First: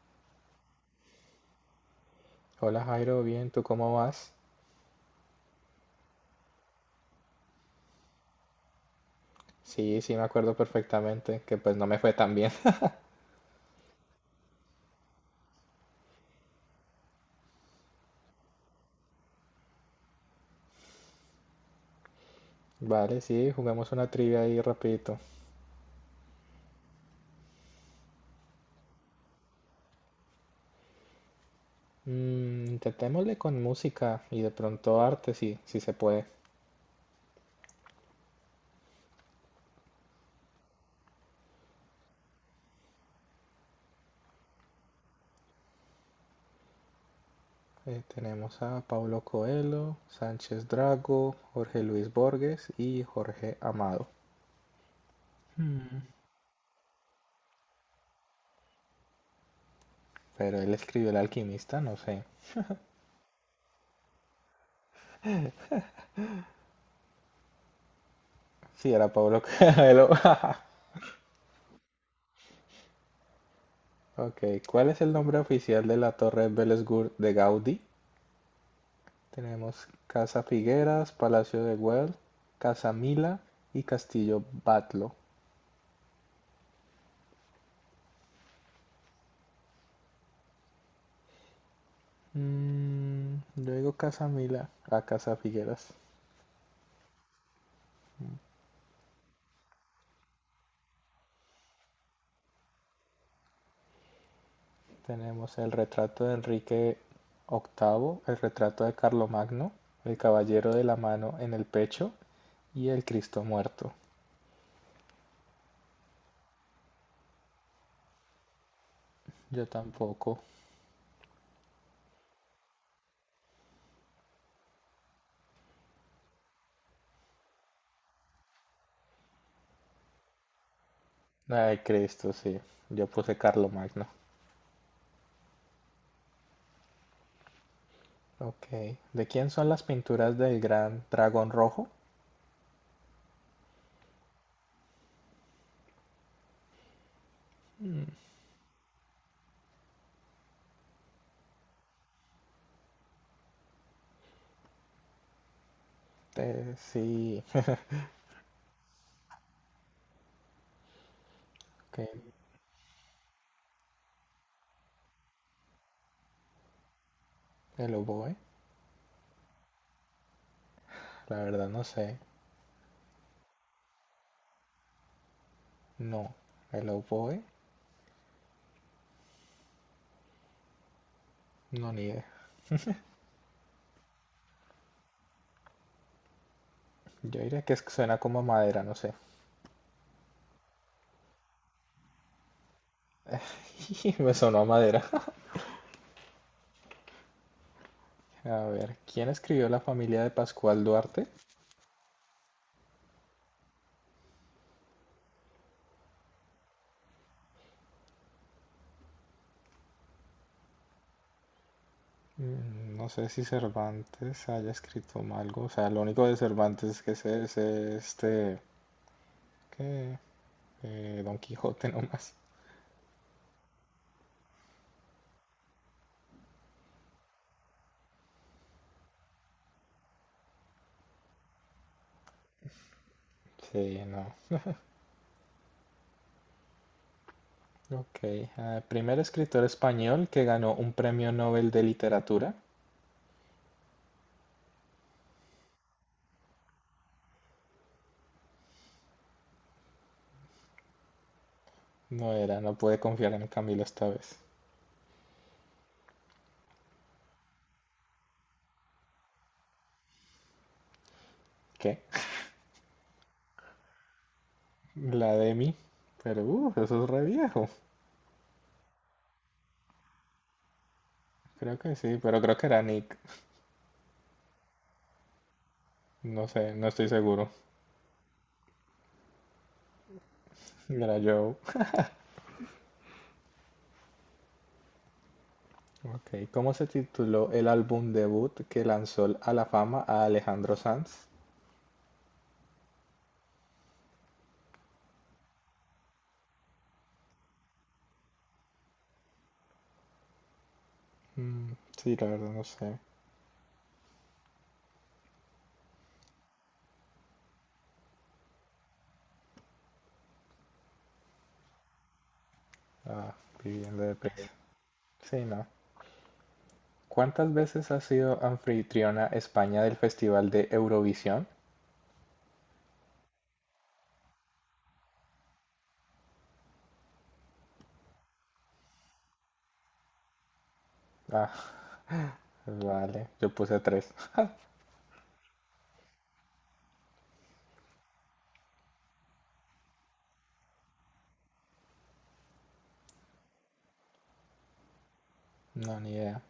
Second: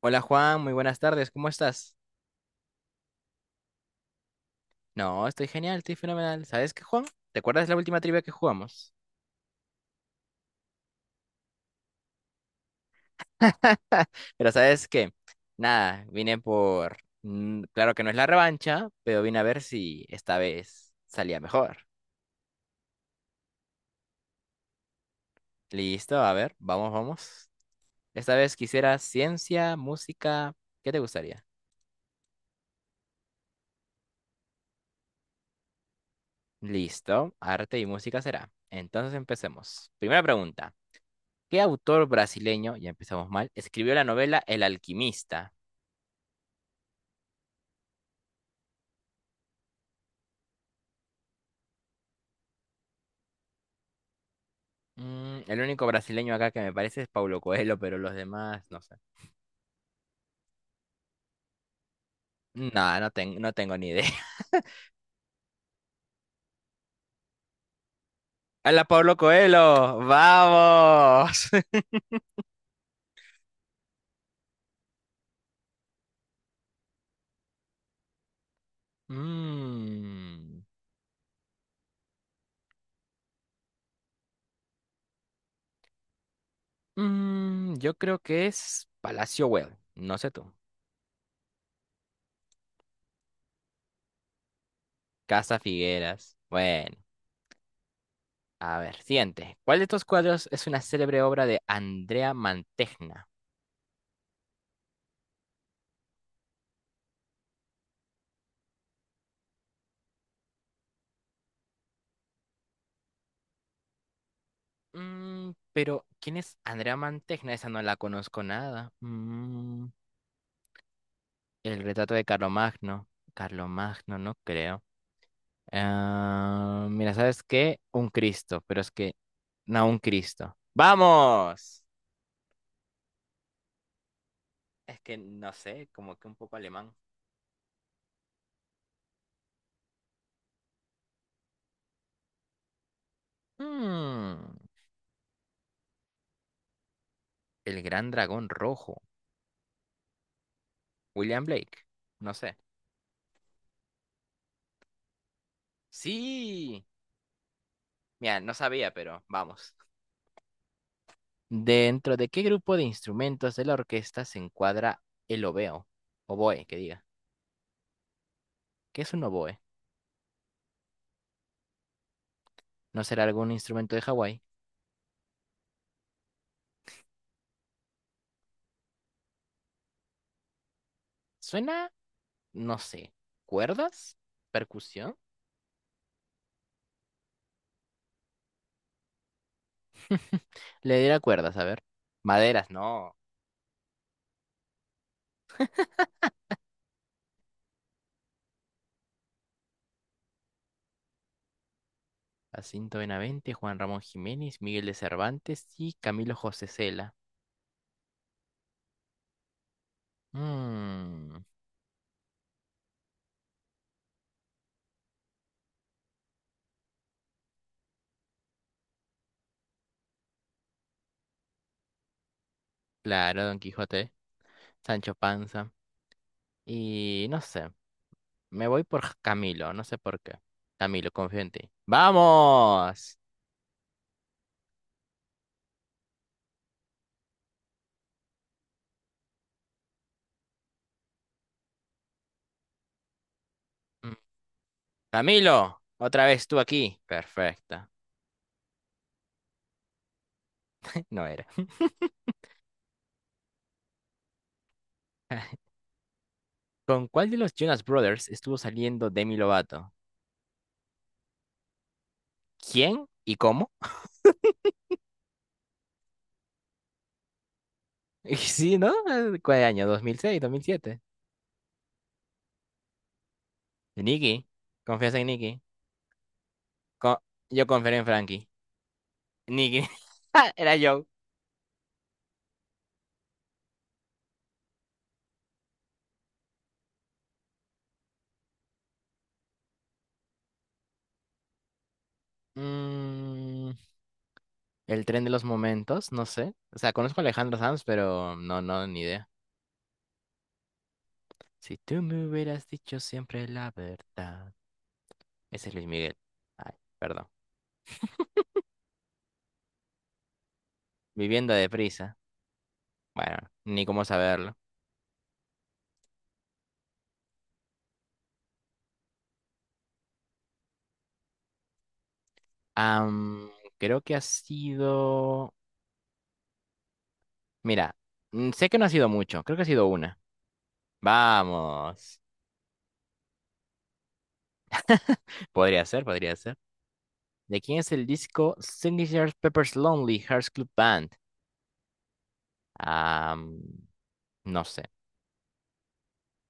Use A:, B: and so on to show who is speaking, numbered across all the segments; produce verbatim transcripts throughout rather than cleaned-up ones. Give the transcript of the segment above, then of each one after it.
A: Hola Juan, muy buenas tardes, ¿cómo estás?
B: Hola Jairo, bien, ¿tú cómo vas?
A: No, estoy genial, estoy fenomenal. ¿Sabes qué, Juan? ¿Te acuerdas la última trivia que jugamos?
B: Sí, sí, me acuerdo perfectamente, que pues no me fue tan bien.
A: Pero ¿sabes qué? Nada, vine por... mm, Claro que no es la revancha, pero vine a ver si esta vez salía mejor.
B: Vale, sí, juguemos una trivia ahí rapidito.
A: Listo, a ver, vamos, vamos. Esta vez quisiera ciencia, música, ¿qué te gustaría?
B: Mm, intentémosle con música y de pronto arte, sí, sí se puede.
A: Listo, arte y música será. Entonces empecemos. Primera pregunta. ¿Qué autor brasileño, ya empezamos mal, escribió la novela El alquimista?
B: Eh, tenemos a Paulo Coelho, Sánchez Drago, Jorge Luis Borges y Jorge Amado.
A: Mm, el único brasileño acá que me parece es Paulo Coelho, pero los demás no sé.
B: Pero él escribió El Alquimista, no sé.
A: No, no, ten- no tengo ni idea. ¡Hola,
B: Sí, era
A: Paulo
B: Paulo
A: Coelho!
B: Coelho.
A: ¡Vamos!
B: Ok, ¿cuál es el nombre oficial de la Torre Bellesgur de Gaudí? Tenemos Casa
A: Mm,
B: Figueras, Palacio de Güell, Casa Mila y Castillo Batlo.
A: mm, yo creo que es Palacio Güell. No sé tú.
B: Mm, yo digo Casa Mila a Casa
A: Casa
B: Figueras.
A: Figueras. Bueno, a ver, siguiente. ¿Cuál de estos cuadros es una célebre obra de Andrea Mantegna?
B: Tenemos el retrato de Enrique octavo, el retrato de Carlomagno, el Caballero de la Mano en el Pecho y el Cristo Muerto.
A: Mm, pero, ¿quién es Andrea Mantegna? Esa no la conozco nada.
B: Yo
A: Mm,
B: tampoco.
A: El retrato de Carlomagno. Carlomagno, no creo. Ah, mira, ¿sabes qué? Un Cristo, pero es que no un Cristo.
B: Ay,
A: ¡Vamos!
B: Cristo, sí. Yo puse Carlomagno.
A: Es que no sé, como que un poco alemán.
B: Ok. ¿De quién son las pinturas del gran dragón rojo?
A: Mm, el gran dragón rojo. William Blake. No sé.
B: Eh,
A: Sí.
B: sí.
A: Mira, no sabía, pero vamos.
B: Ok.
A: ¿Dentro de qué grupo de instrumentos de la orquesta se encuadra el obeo? Oboe, que diga.
B: El oboe.
A: ¿Qué es un oboe?
B: La verdad no sé.
A: ¿No será algún instrumento de Hawái?
B: No. El oboe, no,
A: Suena
B: ni idea.
A: no sé, cuerdas, percusión.
B: Yo diría que suena como a madera, no sé.
A: Le diera cuerdas, a ver. Maderas, no.
B: Me sonó a madera. A ver, ¿quién escribió La familia de Pascual Duarte?
A: Jacinto Benavente, Juan Ramón Jiménez, Miguel de Cervantes y Camilo José Cela. Mm,
B: Mm, No sé si Cervantes haya escrito algo. O sea, lo único de Cervantes que sé es este... ¿Qué? Eh, Don Quijote nomás.
A: claro, Don Quijote, Sancho Panza. Y no sé, me voy por Ja, Camilo, no sé por qué. Camilo, confío en ti. ¡Vamos!
B: Sí, no. Ok. Ah, primer escritor español que ganó un premio Nobel de literatura.
A: Mm, Camilo, otra vez tú aquí. Perfecta. No era.
B: No era, no pude confiar en Camilo esta vez.
A: ¿Con cuál de los Jonas Brothers estuvo saliendo Demi Lovato?
B: ¿Qué?
A: ¿Quién y cómo?
B: La demi. Pero, uh, eso es re viejo.
A: Y sí, ¿no? Eh, ¿Cuál año? dos dos mil seis, dos mil siete.
B: Creo que sí, pero creo que era Nick.
A: Nicky. Confianza en Nicky.
B: No sé, no estoy
A: Co-
B: seguro.
A: yo confiero en Frankie. Nicky. Era yo.
B: Era Joe. Ok, ¿cómo se tituló el álbum debut que lanzó a la fama a Alejandro Sanz?
A: Mm, el tren de los momentos, no sé. O sea, conozco a Alejandro Sanz, pero no, no, ni idea.
B: Mm,
A: Si tú
B: sí,
A: me
B: la verdad no
A: hubieras
B: sé.
A: dicho siempre la verdad. Ese es Luis Miguel. Ay, perdón. Viviendo deprisa.
B: Ah,
A: Bueno, ni
B: viviendo
A: cómo
B: de pez.
A: saberlo.
B: Sí, no. ¿Cuántas veces ha sido anfitriona España del Festival de Eurovisión?
A: Am, Creo que ha sido... Mira, mm, sé que no ha sido mucho. Creo que ha sido una.
B: Ah,
A: Vamos.
B: vale, yo puse tres.
A: Podría ser, podría ser. ¿De quién es el disco Signature Pepper's Lonely Hearts Club Band? Ah, mm, no sé.
B: No, ni idea.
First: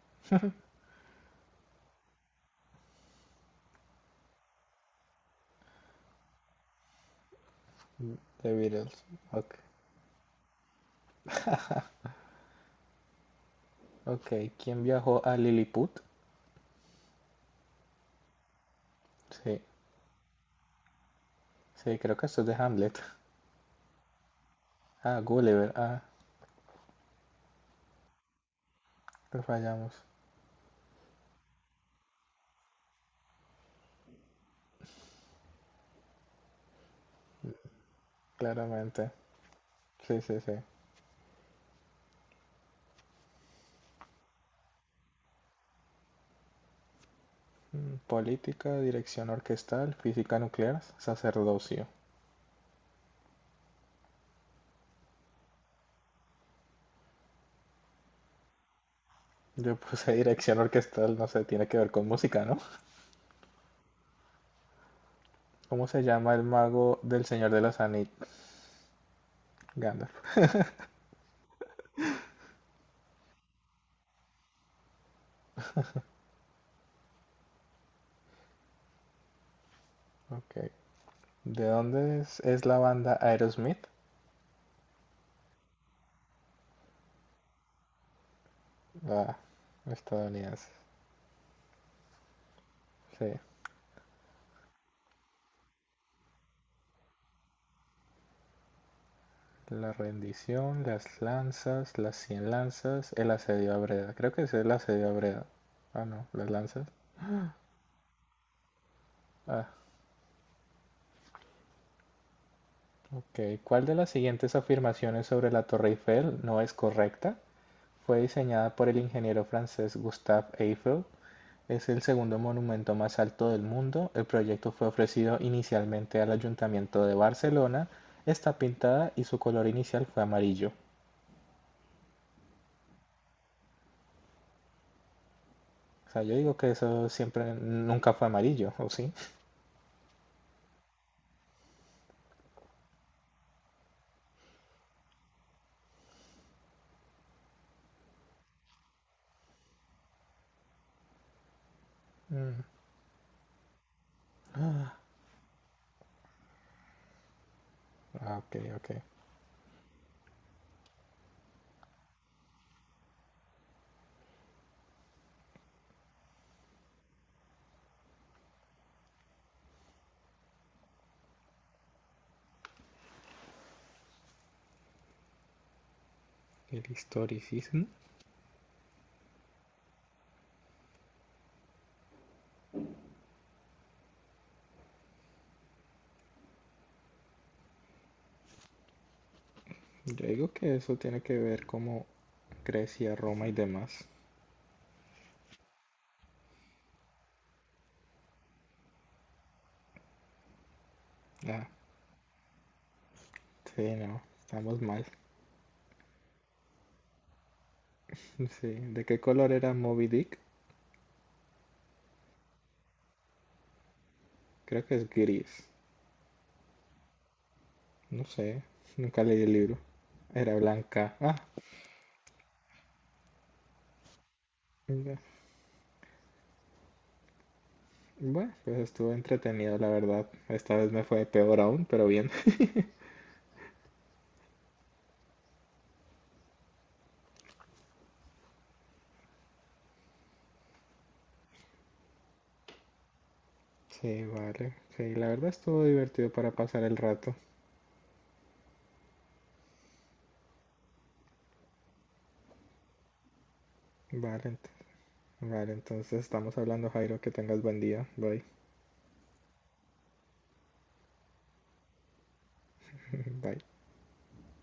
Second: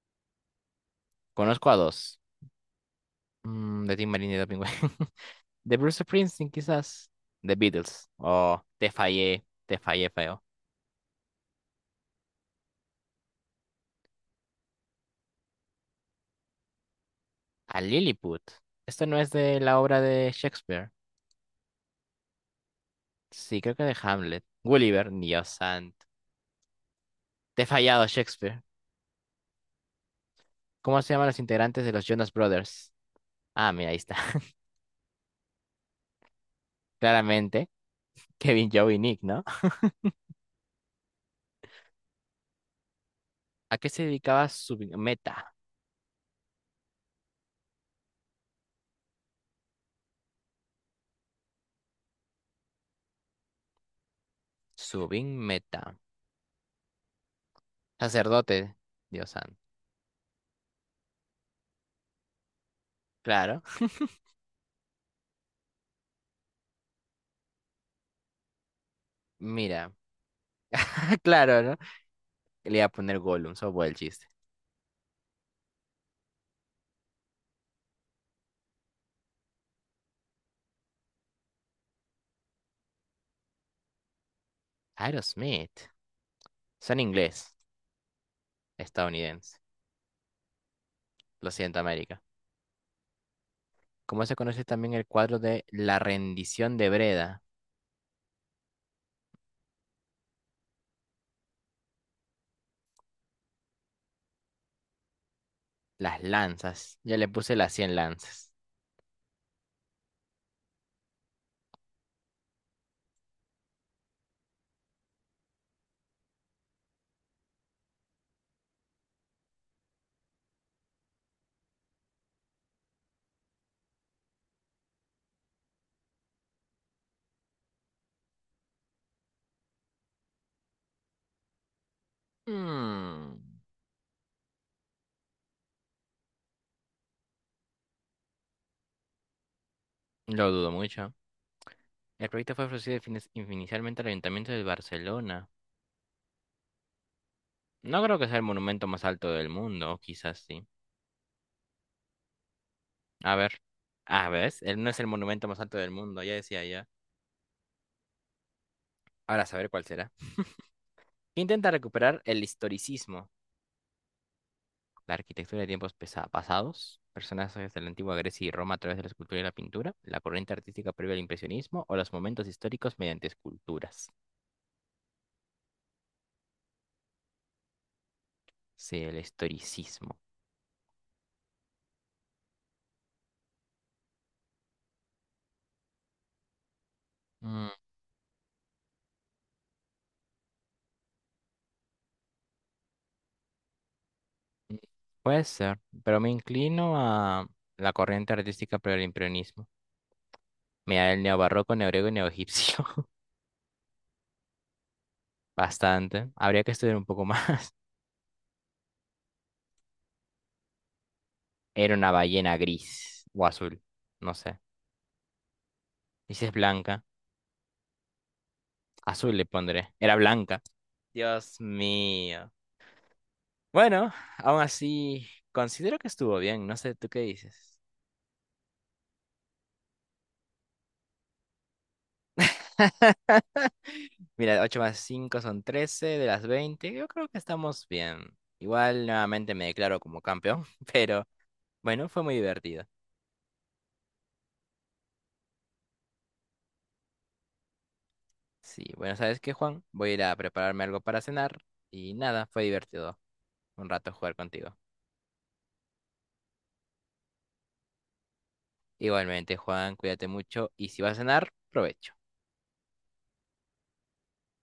A: Conozco a dos. Mm, de Tim Marine y de Pingüe. De Bruce Springsteen, quizás. The Beatles.
B: The
A: Oh, te
B: Beatles.
A: fallé.
B: Ok.
A: Te fallé feo.
B: Ok, ¿quién viajó a Lilliput?
A: A Lilliput. Esto no es de
B: Sí.
A: la obra de Shakespeare.
B: Sí, creo que esto es de Hamlet.
A: Sí, creo que de Hamlet. Gulliver,
B: Ah,
A: Dios
B: Gulliver. Ah,
A: santo. Te he fallado, Shakespeare.
B: lo fallamos,
A: ¿Cómo se llaman los integrantes de los Jonas Brothers? Ah, mira, ahí está. Claramente, Kevin, Joe y
B: claramente.
A: Nick, ¿no?
B: Sí, sí, sí.
A: ¿A qué se dedicaba Subin Meta?
B: Mm, Política, dirección orquestal, física nuclear, sacerdocio.
A: Subin Meta. Sacerdote, Dios santo.
B: Yo puse dirección orquestal, no sé, tiene que ver con música, ¿no?
A: Claro.
B: ¿Cómo se llama el mago del Señor de los Anillos?
A: Mira.
B: Gandalf.
A: Claro, ¿no? Le iba a poner Gollum, eso fue el chiste.
B: Ok. ¿De dónde es, es la banda Aerosmith?
A: Aerosmith. Son inglés,
B: Ah,
A: estadounidense.
B: estadounidense.
A: Lo siento, América.
B: Sí.
A: ¿Cómo se conoce también el cuadro de La rendición de Breda?
B: La rendición, las lanzas, las cien lanzas, el asedio a Breda. Creo que es el asedio a Breda. Ah,
A: Las
B: no, las lanzas.
A: lanzas. Ya le puse las cien lanzas.
B: Ah, ok. ¿Cuál de las siguientes afirmaciones sobre la Torre Eiffel no es correcta? Fue diseñada por el ingeniero francés Gustave Eiffel. Es el segundo monumento más alto del mundo. El proyecto fue ofrecido inicialmente al Ayuntamiento de Barcelona. Está pintada y su color inicial fue amarillo.
A: Mm,
B: O sea, yo digo que eso siempre nunca fue amarillo, ¿o sí?
A: lo dudo mucho. El proyecto fue ofrecido finis inicialmente al Ayuntamiento de Barcelona. No creo que sea el monumento más alto del mundo, o quizás sí.
B: Mm,
A: A ver. Ah, ¿ves? Él no es el monumento más alto del mundo, ya decía ya.
B: Ah, ok, ok.
A: Ahora a saber cuál será. ¿Qué intenta recuperar el historicismo? La arquitectura de tiempos pesa- pasados, personajes de la antigua Grecia y Roma a través de la escultura y la pintura, la corriente artística previa al impresionismo o los momentos históricos mediante esculturas.
B: El historicismo.
A: Sí, el historicismo. Mm,
B: Yo digo que eso tiene que ver como Grecia, Roma y demás.
A: Puede ser, pero me inclino a la corriente artística previa al impresionismo. Mira, el
B: Ah,
A: neobarroco, neogrego y neoegipcio.
B: sí, no, estamos mal.
A: Bastante. Habría que estudiar un poco más.
B: Sí. ¿De qué color era Moby Dick?
A: Era una ballena gris o azul, no sé.
B: Creo que es gris.
A: Y si es blanca,
B: No sé, nunca
A: azul
B: leí
A: le
B: el libro.
A: pondré. Era
B: Era
A: blanca.
B: blanca. Ah,
A: Dios mío. Bueno, aún
B: ya.
A: así, considero que estuvo bien. No sé, ¿tú qué dices?
B: Bueno, pues estuvo entretenido, la verdad. Esta vez me fue peor aún, pero bien.
A: Mira, ocho más cinco son trece de las veinte. Yo creo que estamos bien. Igual nuevamente me declaro como campeón, pero bueno, fue muy divertido.
B: Sí, vale. Sí, la verdad estuvo divertido para pasar el rato.
A: Sí, bueno, ¿sabes qué, Juan? Voy a ir a prepararme algo para cenar y nada, fue divertido un rato jugar
B: Vale, ent-
A: contigo.
B: vale, entonces estamos hablando, Jairo, que tengas buen día. Bye.
A: Igualmente, Juan, cuídate mucho y si vas a cenar, provecho.
B: Bye.